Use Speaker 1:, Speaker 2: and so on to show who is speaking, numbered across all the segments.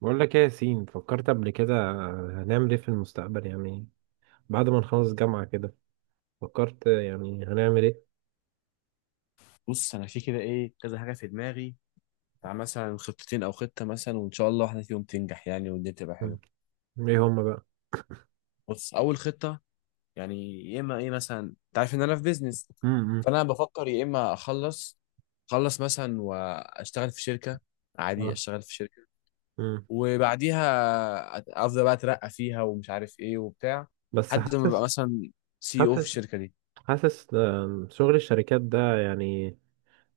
Speaker 1: بقول لك ايه يا ياسين؟ فكرت قبل كده هنعمل ايه في المستقبل يعني؟ بعد ما نخلص جامعة كده فكرت يعني هنعمل ايه؟
Speaker 2: بص، انا في كده ايه كذا حاجه في دماغي، بتاع مثلا خطتين او خطه، مثلا وان شاء الله واحده فيهم تنجح يعني والدنيا تبقى
Speaker 1: مم.
Speaker 2: حلوه.
Speaker 1: ايه هما بقى؟
Speaker 2: بص، اول خطه، يعني يا اما ايه مثلا انت عارف ان انا في بيزنس.
Speaker 1: امم
Speaker 2: فانا بفكر يا اما اخلص مثلا واشتغل في شركه، عادي
Speaker 1: اه
Speaker 2: اشتغل في شركه،
Speaker 1: امم
Speaker 2: وبعديها افضل بقى اترقى فيها ومش عارف ايه وبتاع،
Speaker 1: بس
Speaker 2: لحد ما ابقى مثلا سي او في
Speaker 1: حاسس
Speaker 2: الشركه دي.
Speaker 1: حاسس، شغل الشركات ده يعني،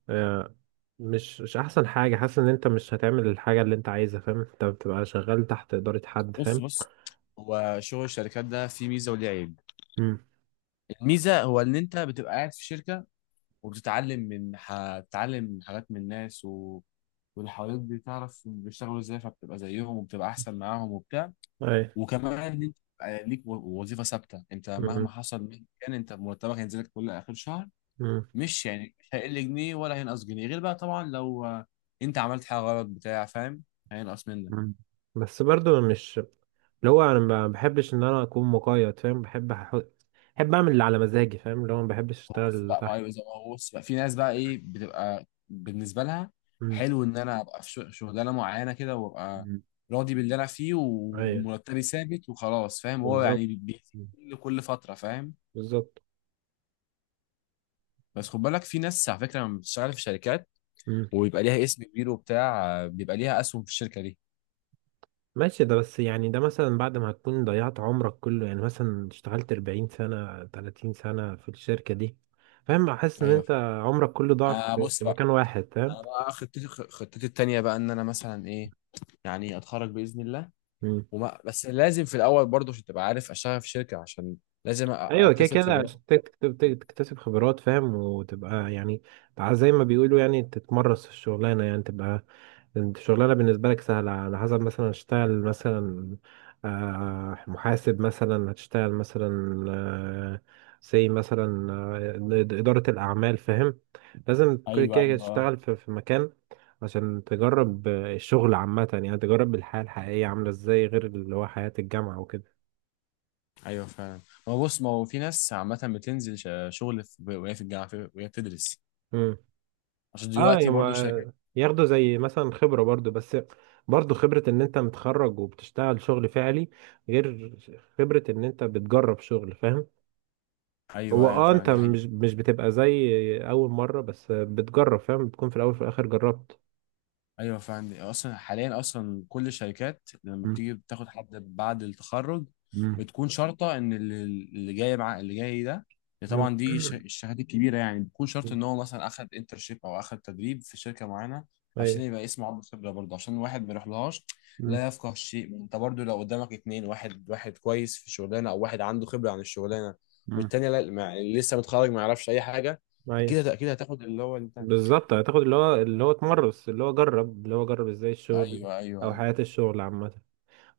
Speaker 1: آه، مش احسن حاجة. حاسس ان انت مش هتعمل الحاجة اللي انت عايزها، فاهم؟ انت بتبقى شغال تحت إدارة حد،
Speaker 2: بص
Speaker 1: فاهم؟
Speaker 2: بص هو شغل الشركات ده فيه ميزه وليه عيب.
Speaker 1: امم
Speaker 2: الميزه هو ان انت بتبقى قاعد في شركه وبتتعلم، هتتعلم من حاجات من الناس و. واللي حواليك بتعرف بيشتغلوا ازاي فبتبقى زيهم وبتبقى احسن معاهم وبتاع. وكمان ان انت بقى ليك وظيفه ثابته، انت مهما حصل مهما كان انت مرتبك هينزل لك كل اخر شهر.
Speaker 1: اي.
Speaker 2: مش يعني مش هيقل جنيه ولا هينقص جنيه، غير بقى طبعا لو انت عملت حاجه غلط بتاع فاهم، هينقص منك.
Speaker 1: مم. بس برضو مش اللي هو انا ما بحبش ان انا اكون مقيد، فاهم؟ بحب اعمل اللي على مزاجي، فاهم؟ اللي هو ما بحبش
Speaker 2: هو بص
Speaker 1: اشتغل
Speaker 2: بقى، ما
Speaker 1: تحت.
Speaker 2: هو زي ما هو، بص بقى في ناس بقى ايه بتبقى بالنسبه لها
Speaker 1: مم.
Speaker 2: حلو ان انا ابقى في شغلانه معينه كده، وابقى
Speaker 1: مم.
Speaker 2: راضي باللي انا فيه
Speaker 1: ايوه،
Speaker 2: ومرتبي ثابت وخلاص فاهم، هو
Speaker 1: بالظبط.
Speaker 2: يعني
Speaker 1: مم.
Speaker 2: كل فتره فاهم.
Speaker 1: بالظبط.
Speaker 2: بس خد بالك، في ناس على فكره لما بتشتغل في شركات
Speaker 1: مم.
Speaker 2: وبيبقى ليها اسم كبير وبتاع، بيبقى ليها اسهم في الشركه دي.
Speaker 1: ماشي، ده بس يعني ده مثلا بعد ما هتكون ضيعت عمرك كله، يعني مثلا اشتغلت 40 سنة 30 سنة في الشركة دي، فاهم؟ احس ان
Speaker 2: ايوه،
Speaker 1: انت عمرك كله ضاع في
Speaker 2: بص
Speaker 1: في
Speaker 2: بقى،
Speaker 1: مكان واحد، فاهم؟
Speaker 2: انا بقى خطتي التانيه بقى، ان انا مثلا ايه، يعني اتخرج باذن الله. وما بس لازم في الاول برضه عشان تبقى عارف، اشتغل في شركه عشان لازم
Speaker 1: ايوه، كده
Speaker 2: اكتسب
Speaker 1: كده
Speaker 2: خبرات.
Speaker 1: عشان تكتسب خبرات، فاهم؟ وتبقى يعني تبقى زي ما بيقولوا، يعني تتمرس في الشغلانه، يعني تبقى انت الشغلانه بالنسبه لك سهله. على حسب مثلا هتشتغل مثلا محاسب، مثلا هتشتغل مثلا زي مثلا اداره الاعمال، فاهم؟ لازم كل
Speaker 2: ايوه
Speaker 1: كده كده
Speaker 2: ايوه آه.
Speaker 1: تشتغل في مكان عشان تجرب الشغل عامه، يعني تجرب الحياه الحقيقيه عامله ازاي، غير اللي هو حياه الجامعه وكده.
Speaker 2: ايوه فعلا، ما هو بص، ما هو في ناس عامه بتنزل شغل وهي في الجامعه، وهي بتدرس، عشان
Speaker 1: اه،
Speaker 2: دلوقتي برضه الشركات.
Speaker 1: يما ياخدوا زي مثلا خبرة برضو، بس برضو خبرة ان انت متخرج وبتشتغل شغل فعلي، غير خبرة ان انت بتجرب شغل، فاهم؟ هو
Speaker 2: ايوه ايوه
Speaker 1: اه انت
Speaker 2: فعلا، دي حقيقه.
Speaker 1: مش بتبقى زي اول مرة بس بتجرب، فاهم؟ بتكون في الاول وفي الاخر جربت.
Speaker 2: ايوه فعلا، اصلا حاليا اصلا كل الشركات لما
Speaker 1: مم.
Speaker 2: بتيجي بتاخد حد بعد التخرج،
Speaker 1: مم.
Speaker 2: بتكون شرطه ان اللي جاي مع اللي جاي ده،
Speaker 1: مم.
Speaker 2: طبعا دي الشهادات الكبيره، يعني بتكون شرط
Speaker 1: مم.
Speaker 2: ان هو مثلا اخد انترشيب او اخد تدريب في شركه معينه، عشان
Speaker 1: ايوه.
Speaker 2: يبقى اسمه عنده خبره برضه، عشان واحد ما يروحلهاش
Speaker 1: مم.
Speaker 2: لا يفقه شيء. انت برضه لو قدامك اتنين، واحد كويس في الشغلانه او واحد عنده خبره عن الشغلانه،
Speaker 1: مم.
Speaker 2: والتاني لا، لسه متخرج ما يعرفش اي حاجه،
Speaker 1: ايوه،
Speaker 2: اكيد اكيد هتاخد اللي هو انت.
Speaker 1: بالظبط. هتاخد اللي هو اللي هو اتمرس، اللي هو جرب، اللي هو جرب ازاي الشغل
Speaker 2: ايوه ايوه
Speaker 1: او
Speaker 2: ايوه.
Speaker 1: حياة الشغل عامة.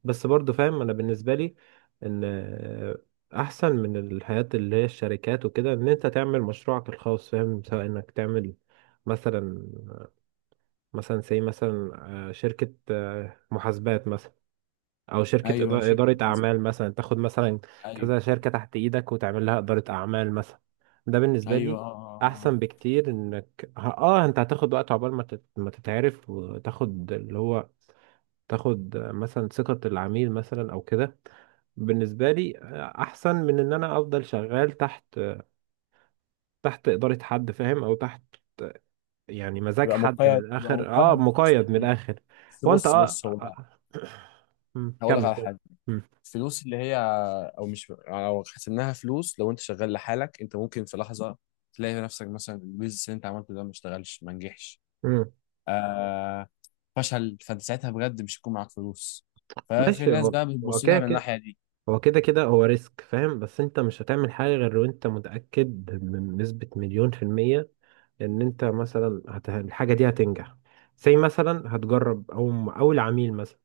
Speaker 1: بس برضو فاهم، انا بالنسبه لي ان احسن من الحياه اللي هي الشركات وكده ان انت تعمل مشروعك الخاص، فاهم؟ سواء انك تعمل مثلا زي مثلا شركه محاسبات مثلا، او شركه
Speaker 2: ايوه شركه.
Speaker 1: اداره اعمال مثلا، تاخد مثلا
Speaker 2: ايوه
Speaker 1: كذا شركه تحت ايدك وتعمل لها اداره اعمال مثلا. ده بالنسبه
Speaker 2: ايوه
Speaker 1: لي
Speaker 2: اه اه اه.
Speaker 1: احسن بكتير. انك ه- اه انت هتاخد وقت عقبال ما تتعرف وتاخد اللي هو تاخد مثلا ثقة العميل مثلا او كده. بالنسبة لي احسن من ان انا افضل شغال تحت ادارة حد، فاهم؟ او تحت يعني مزاج
Speaker 2: بيبقى
Speaker 1: حد من
Speaker 2: مقيد، بيبقى
Speaker 1: الاخر، اه
Speaker 2: مقيد بفلوس من
Speaker 1: مقيد من
Speaker 2: الناس.
Speaker 1: الاخر.
Speaker 2: بس
Speaker 1: هو انت
Speaker 2: بص
Speaker 1: اه
Speaker 2: بص هو،
Speaker 1: آه. مم،
Speaker 2: هقول لك
Speaker 1: كمل
Speaker 2: على
Speaker 1: كمل.
Speaker 2: حاجه.
Speaker 1: مم،
Speaker 2: الفلوس اللي هي، او مش يعني لو حسبناها فلوس، لو انت شغال لحالك، انت ممكن في لحظه تلاقي نفسك مثلا البيزنس اللي انت عملته ده ما اشتغلش ما نجحش،
Speaker 1: مم.
Speaker 2: آه فشل، فانت ساعتها بجد مش هيكون معاك فلوس، ففي
Speaker 1: ماشي،
Speaker 2: ناس
Speaker 1: هو
Speaker 2: بقى
Speaker 1: هو
Speaker 2: بتبص لها
Speaker 1: كده
Speaker 2: من
Speaker 1: كده،
Speaker 2: الناحيه دي.
Speaker 1: هو ريسك، فاهم؟ بس انت مش هتعمل حاجة غير وانت متأكد بنسبة مليون في المية ان انت مثلا الحاجة دي هتنجح. زي مثلا هتجرب او اول عميل مثلا،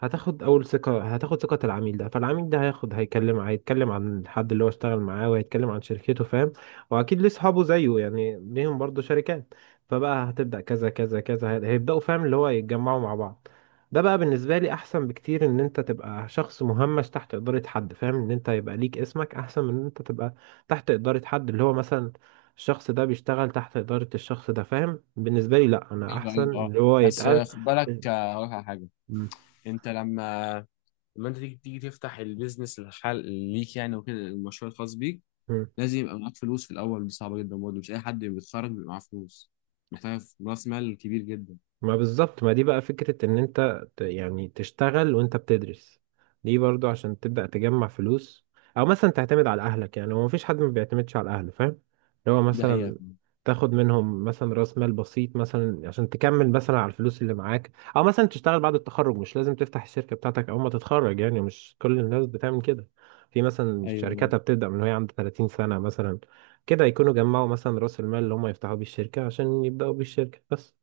Speaker 1: هتاخد اول ثقة، هتاخد ثقة العميل ده. فالعميل ده هياخد، هيكلم، هيتكلم عن الحد اللي هو اشتغل معاه، وهيتكلم عن شركته، فاهم؟ واكيد ليه اصحابه زيه يعني ليهم برضه شركات. فبقى هتبدأ كذا كذا كذا هيبدأوا، فاهم؟ اللي هو يتجمعوا مع بعض. ده بقى بالنسبة لي أحسن بكتير إن أنت تبقى شخص مهمش تحت إدارة حد، فاهم؟ إن أنت يبقى ليك اسمك أحسن من إن أنت تبقى تحت إدارة حد اللي هو مثلا الشخص ده بيشتغل تحت إدارة الشخص ده، فاهم؟ بالنسبة لي لأ، أنا
Speaker 2: ايوه
Speaker 1: أحسن
Speaker 2: ايوه اه.
Speaker 1: اللي هو
Speaker 2: بس
Speaker 1: يتقال.
Speaker 2: خد بالك، هقول لك على حاجه.
Speaker 1: مم.
Speaker 2: انت لما انت تيجي تفتح البيزنس الحال ليك يعني وكده، المشروع الخاص بيك لازم يبقى معاك فلوس في الاول، دي صعبه جدا برضه، مش اي حد بيتخرج بيبقى معاه فلوس، محتاج راس مال كبير جدا.
Speaker 1: ما بالظبط، ما دي بقى فكرة ان انت يعني تشتغل وانت بتدرس. دي برضو عشان تبدأ تجمع فلوس، او مثلا تعتمد على اهلك. يعني هو مفيش حد ما بيعتمدش على اهله، فاهم؟ اللي هو
Speaker 2: دي حقيقة.
Speaker 1: مثلا تاخد منهم مثلا راس مال بسيط مثلا عشان تكمل مثلا على الفلوس اللي معاك، او مثلا تشتغل بعد التخرج. مش لازم تفتح الشركة بتاعتك اول ما تتخرج، يعني مش كل الناس بتعمل كده. في مثلا
Speaker 2: أيوة.
Speaker 1: شركاتها بتبدأ من وهي عند 30 سنة مثلا، كده يكونوا جمعوا مثلا راس المال اللي هم يفتحوا بيه الشركة عشان يبدأوا بيه الشركة بس.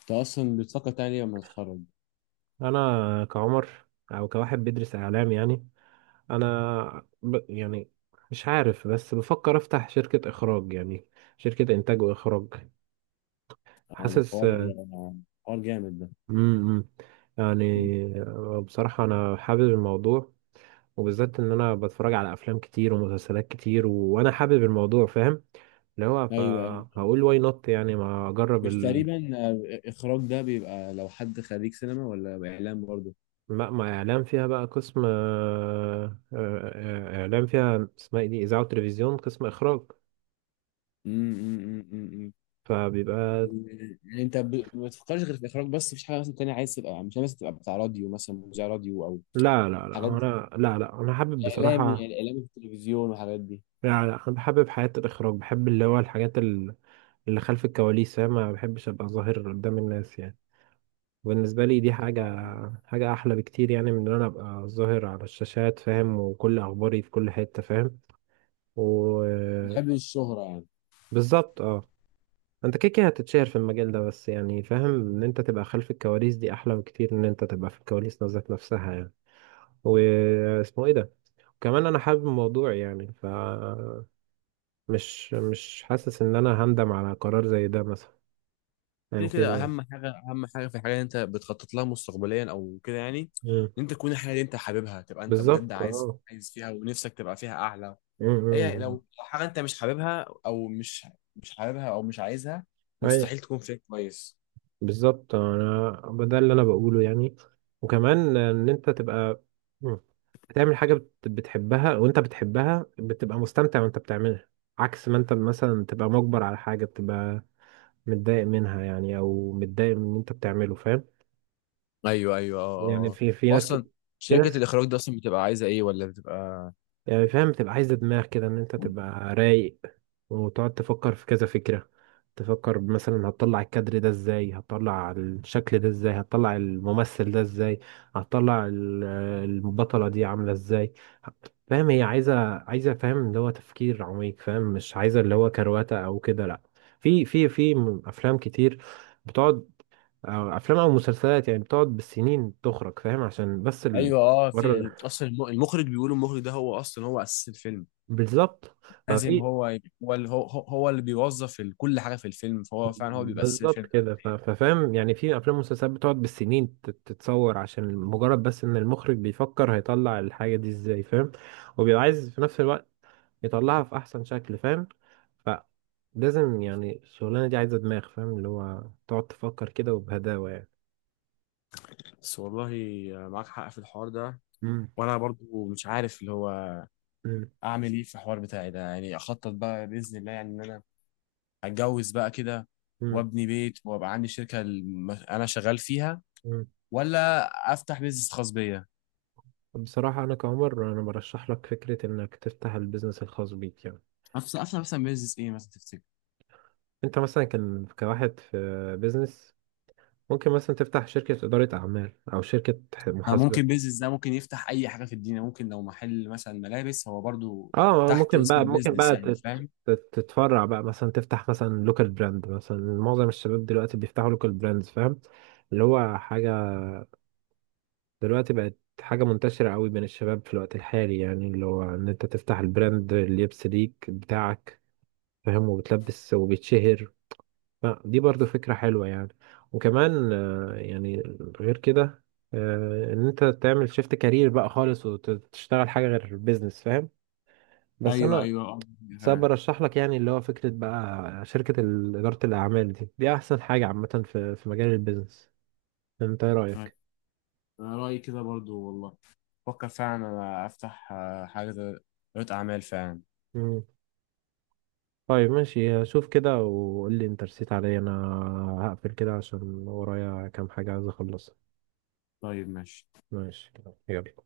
Speaker 2: أنت أصلا بتفكر تاني لما تتخرج؟
Speaker 1: انا كعمر او كواحد بيدرس اعلام يعني، يعني مش عارف، بس بفكر افتح شركة اخراج يعني، شركة انتاج واخراج.
Speaker 2: ده
Speaker 1: حاسس.
Speaker 2: حوار، آه، حوار جامد ده.
Speaker 1: امم يعني
Speaker 2: مم.
Speaker 1: بصراحة انا حابب الموضوع، وبالذات ان انا بتفرج على افلام كتير ومسلسلات كتير وانا حابب الموضوع، فاهم؟ اللي هو
Speaker 2: أيوة أيوة.
Speaker 1: فهقول واي نوت، يعني ما اجرب
Speaker 2: مش تقريبا إخراج ده بيبقى لو حد خريج سينما ولا إعلام برضه؟
Speaker 1: ما اعلام فيها بقى قسم آه، اعلام فيها اسمها ايه دي اذاعه وتلفزيون قسم اخراج،
Speaker 2: أمم، أمم، أمم، أمم.
Speaker 1: فبيبقى.
Speaker 2: يعني أنت ما بتفكرش غير في الإخراج بس؟ مفيش حاجة مثلا تانية عايز تبقى، مش عايز تبقى بتاع راديو مثلا، مذيع راديو أو
Speaker 1: لا لا لا،
Speaker 2: حاجات دي،
Speaker 1: انا حابب بصراحة.
Speaker 2: إعلامي في التلفزيون والحاجات دي؟
Speaker 1: لا لا انا بحبب حياة الاخراج، بحب اللي هو الحاجات اللي خلف الكواليس، فاهم؟ ما بحبش ابقى ظاهر قدام الناس يعني. بالنسبة لي دي
Speaker 2: آه.
Speaker 1: حاجة احلى بكتير، يعني من ان انا ابقى ظاهر على الشاشات، فاهم؟ وكل اخباري في كل حتة، فاهم؟ وبالظبط.
Speaker 2: بحب الشهرة يعني.
Speaker 1: اه، انت كده كده هتتشهر في المجال ده بس، يعني فاهم ان انت تبقى خلف الكواليس دي احلى بكتير ان انت تبقى في الكواليس ذات نفسها يعني. واسمه ايه ده، كمان انا حابب الموضوع يعني ف مش حاسس ان انا هندم على قرار زي ده مثلا
Speaker 2: كده
Speaker 1: او
Speaker 2: كده
Speaker 1: كده.
Speaker 2: اهم حاجه، اهم حاجه في الحاجه اللي انت بتخطط لها مستقبليا او كده يعني،
Speaker 1: مم.
Speaker 2: ان انت تكون الحاجه اللي انت حاببها تبقى انت بجد
Speaker 1: بالظبط.
Speaker 2: عايز
Speaker 1: اه.
Speaker 2: عايز فيها، ونفسك تبقى فيها اعلى.
Speaker 1: مم،
Speaker 2: هي
Speaker 1: مم.
Speaker 2: لو حاجه انت مش حاببها، او مش حاببها، او مش عايزها،
Speaker 1: ايوه،
Speaker 2: مستحيل تكون فيها كويس.
Speaker 1: بالظبط. انا ده اللي انا بقوله يعني، وكمان ان انت تبقى. مم. بتعمل حاجه بتحبها، وانت بتحبها بتبقى مستمتع وانت بتعملها، عكس ما انت مثلا تبقى مجبر على حاجه بتبقى متضايق منها يعني، او متضايق من اللي انت بتعمله، فاهم؟
Speaker 2: ايوه ايوه اه
Speaker 1: يعني
Speaker 2: اه.
Speaker 1: في ناس كده،
Speaker 2: واصلا
Speaker 1: في
Speaker 2: شركه
Speaker 1: ناس
Speaker 2: الاخراج دي اصلا بتبقى عايزه ايه، ولا بتبقى؟
Speaker 1: يعني فاهم بتبقى عايزة دماغ كده، ان انت تبقى رايق وتقعد تفكر في كذا فكرة. تفكر مثلا هتطلع الكادر ده ازاي، هتطلع الشكل ده ازاي، هتطلع الممثل ده ازاي، هتطلع البطلة دي عاملة ازاي، فاهم؟ هي عايزة فاهم اللي هو تفكير عميق، فاهم؟ مش عايزة اللي هو كرواتة او كده، لا. في افلام كتير بتقعد، أو افلام او مسلسلات يعني بتقعد بالسنين تخرج، فاهم؟ عشان بس
Speaker 2: ايوه اه،
Speaker 1: المرة
Speaker 2: في
Speaker 1: ده.
Speaker 2: اصلا المخرج، بيقولوا المخرج ده هو اصلا هو اساس الفيلم،
Speaker 1: بالظبط
Speaker 2: لازم
Speaker 1: ففي،
Speaker 2: هو اللي بيوظف كل حاجه في الفيلم، فهو فعلا هو بيبقى اساس
Speaker 1: بالظبط
Speaker 2: الفيلم.
Speaker 1: كده ففاهم يعني. في افلام ومسلسلات بتقعد بالسنين تتصور، عشان مجرد بس ان المخرج بيفكر هيطلع الحاجه دي ازاي، فاهم؟ وبيبقى عايز في نفس الوقت يطلعها في احسن شكل، فاهم؟ فلازم يعني الشغلانه دي عايزه دماغ، فاهم؟ اللي هو تقعد تفكر كده وبهداوه يعني.
Speaker 2: بس والله معاك حق في الحوار ده،
Speaker 1: مم.
Speaker 2: وانا برضو مش عارف اللي هو
Speaker 1: مم.
Speaker 2: اعمل ايه في الحوار بتاعي ده، يعني اخطط بقى باذن الله يعني ان انا اتجوز بقى كده
Speaker 1: مم.
Speaker 2: وابني بيت، وابقى عندي شركه انا شغال فيها،
Speaker 1: مم.
Speaker 2: ولا افتح بيزنس خاص بيا.
Speaker 1: بصراحه انا كعمر برشح لك فكره انك تفتح البيزنس الخاص بيك يعني.
Speaker 2: افتح مثلا بيزنس ايه مثلا تفتكر؟
Speaker 1: انت مثلا كان كواحد في بيزنس، ممكن مثلا تفتح شركة إدارة أعمال أو شركة محاسبة.
Speaker 2: ممكن بيزنس ده ممكن يفتح اي حاجه في الدنيا، ممكن لو محل مثلا ملابس هو برضو
Speaker 1: اه
Speaker 2: تحت
Speaker 1: ممكن
Speaker 2: اسم
Speaker 1: بقى
Speaker 2: البيزنس يعني فاهم.
Speaker 1: تتفرع بقى، مثلا تفتح مثلا لوكال براند. مثلا معظم الشباب دلوقتي بيفتحوا لوكال براندز، فاهم؟ اللي هو حاجة دلوقتي بقت حاجة منتشرة قوي بين الشباب في الوقت الحالي، يعني اللي هو إن أنت تفتح البراند اللي يبس ليك بتاعك، فاهم؟ وبتلبس وبيتشهر. فدي برضو فكرة حلوة يعني. وكمان يعني غير كده، ان انت تعمل شيفت كارير بقى خالص وتشتغل حاجة غير البيزنس، فاهم؟ بس
Speaker 2: ايوه
Speaker 1: انا
Speaker 2: ايوه
Speaker 1: سبب
Speaker 2: آه.
Speaker 1: برشح لك يعني اللي هو فكرة بقى شركة إدارة الأعمال دي، أحسن حاجة عامة في مجال البيزنس. انت ايه
Speaker 2: أيوة.
Speaker 1: رأيك؟
Speaker 2: أنا رأيي كده برضو والله، فكر فعلا أنا أفتح حاجة ريادة أعمال فعلا.
Speaker 1: مم. طيب ماشي، شوف كده وقول لي انت رسيت عليا انا. هقفل كده عشان ورايا كام حاجة عايز اخلصها.
Speaker 2: طيب ماشي.
Speaker 1: ماشي كده، يلا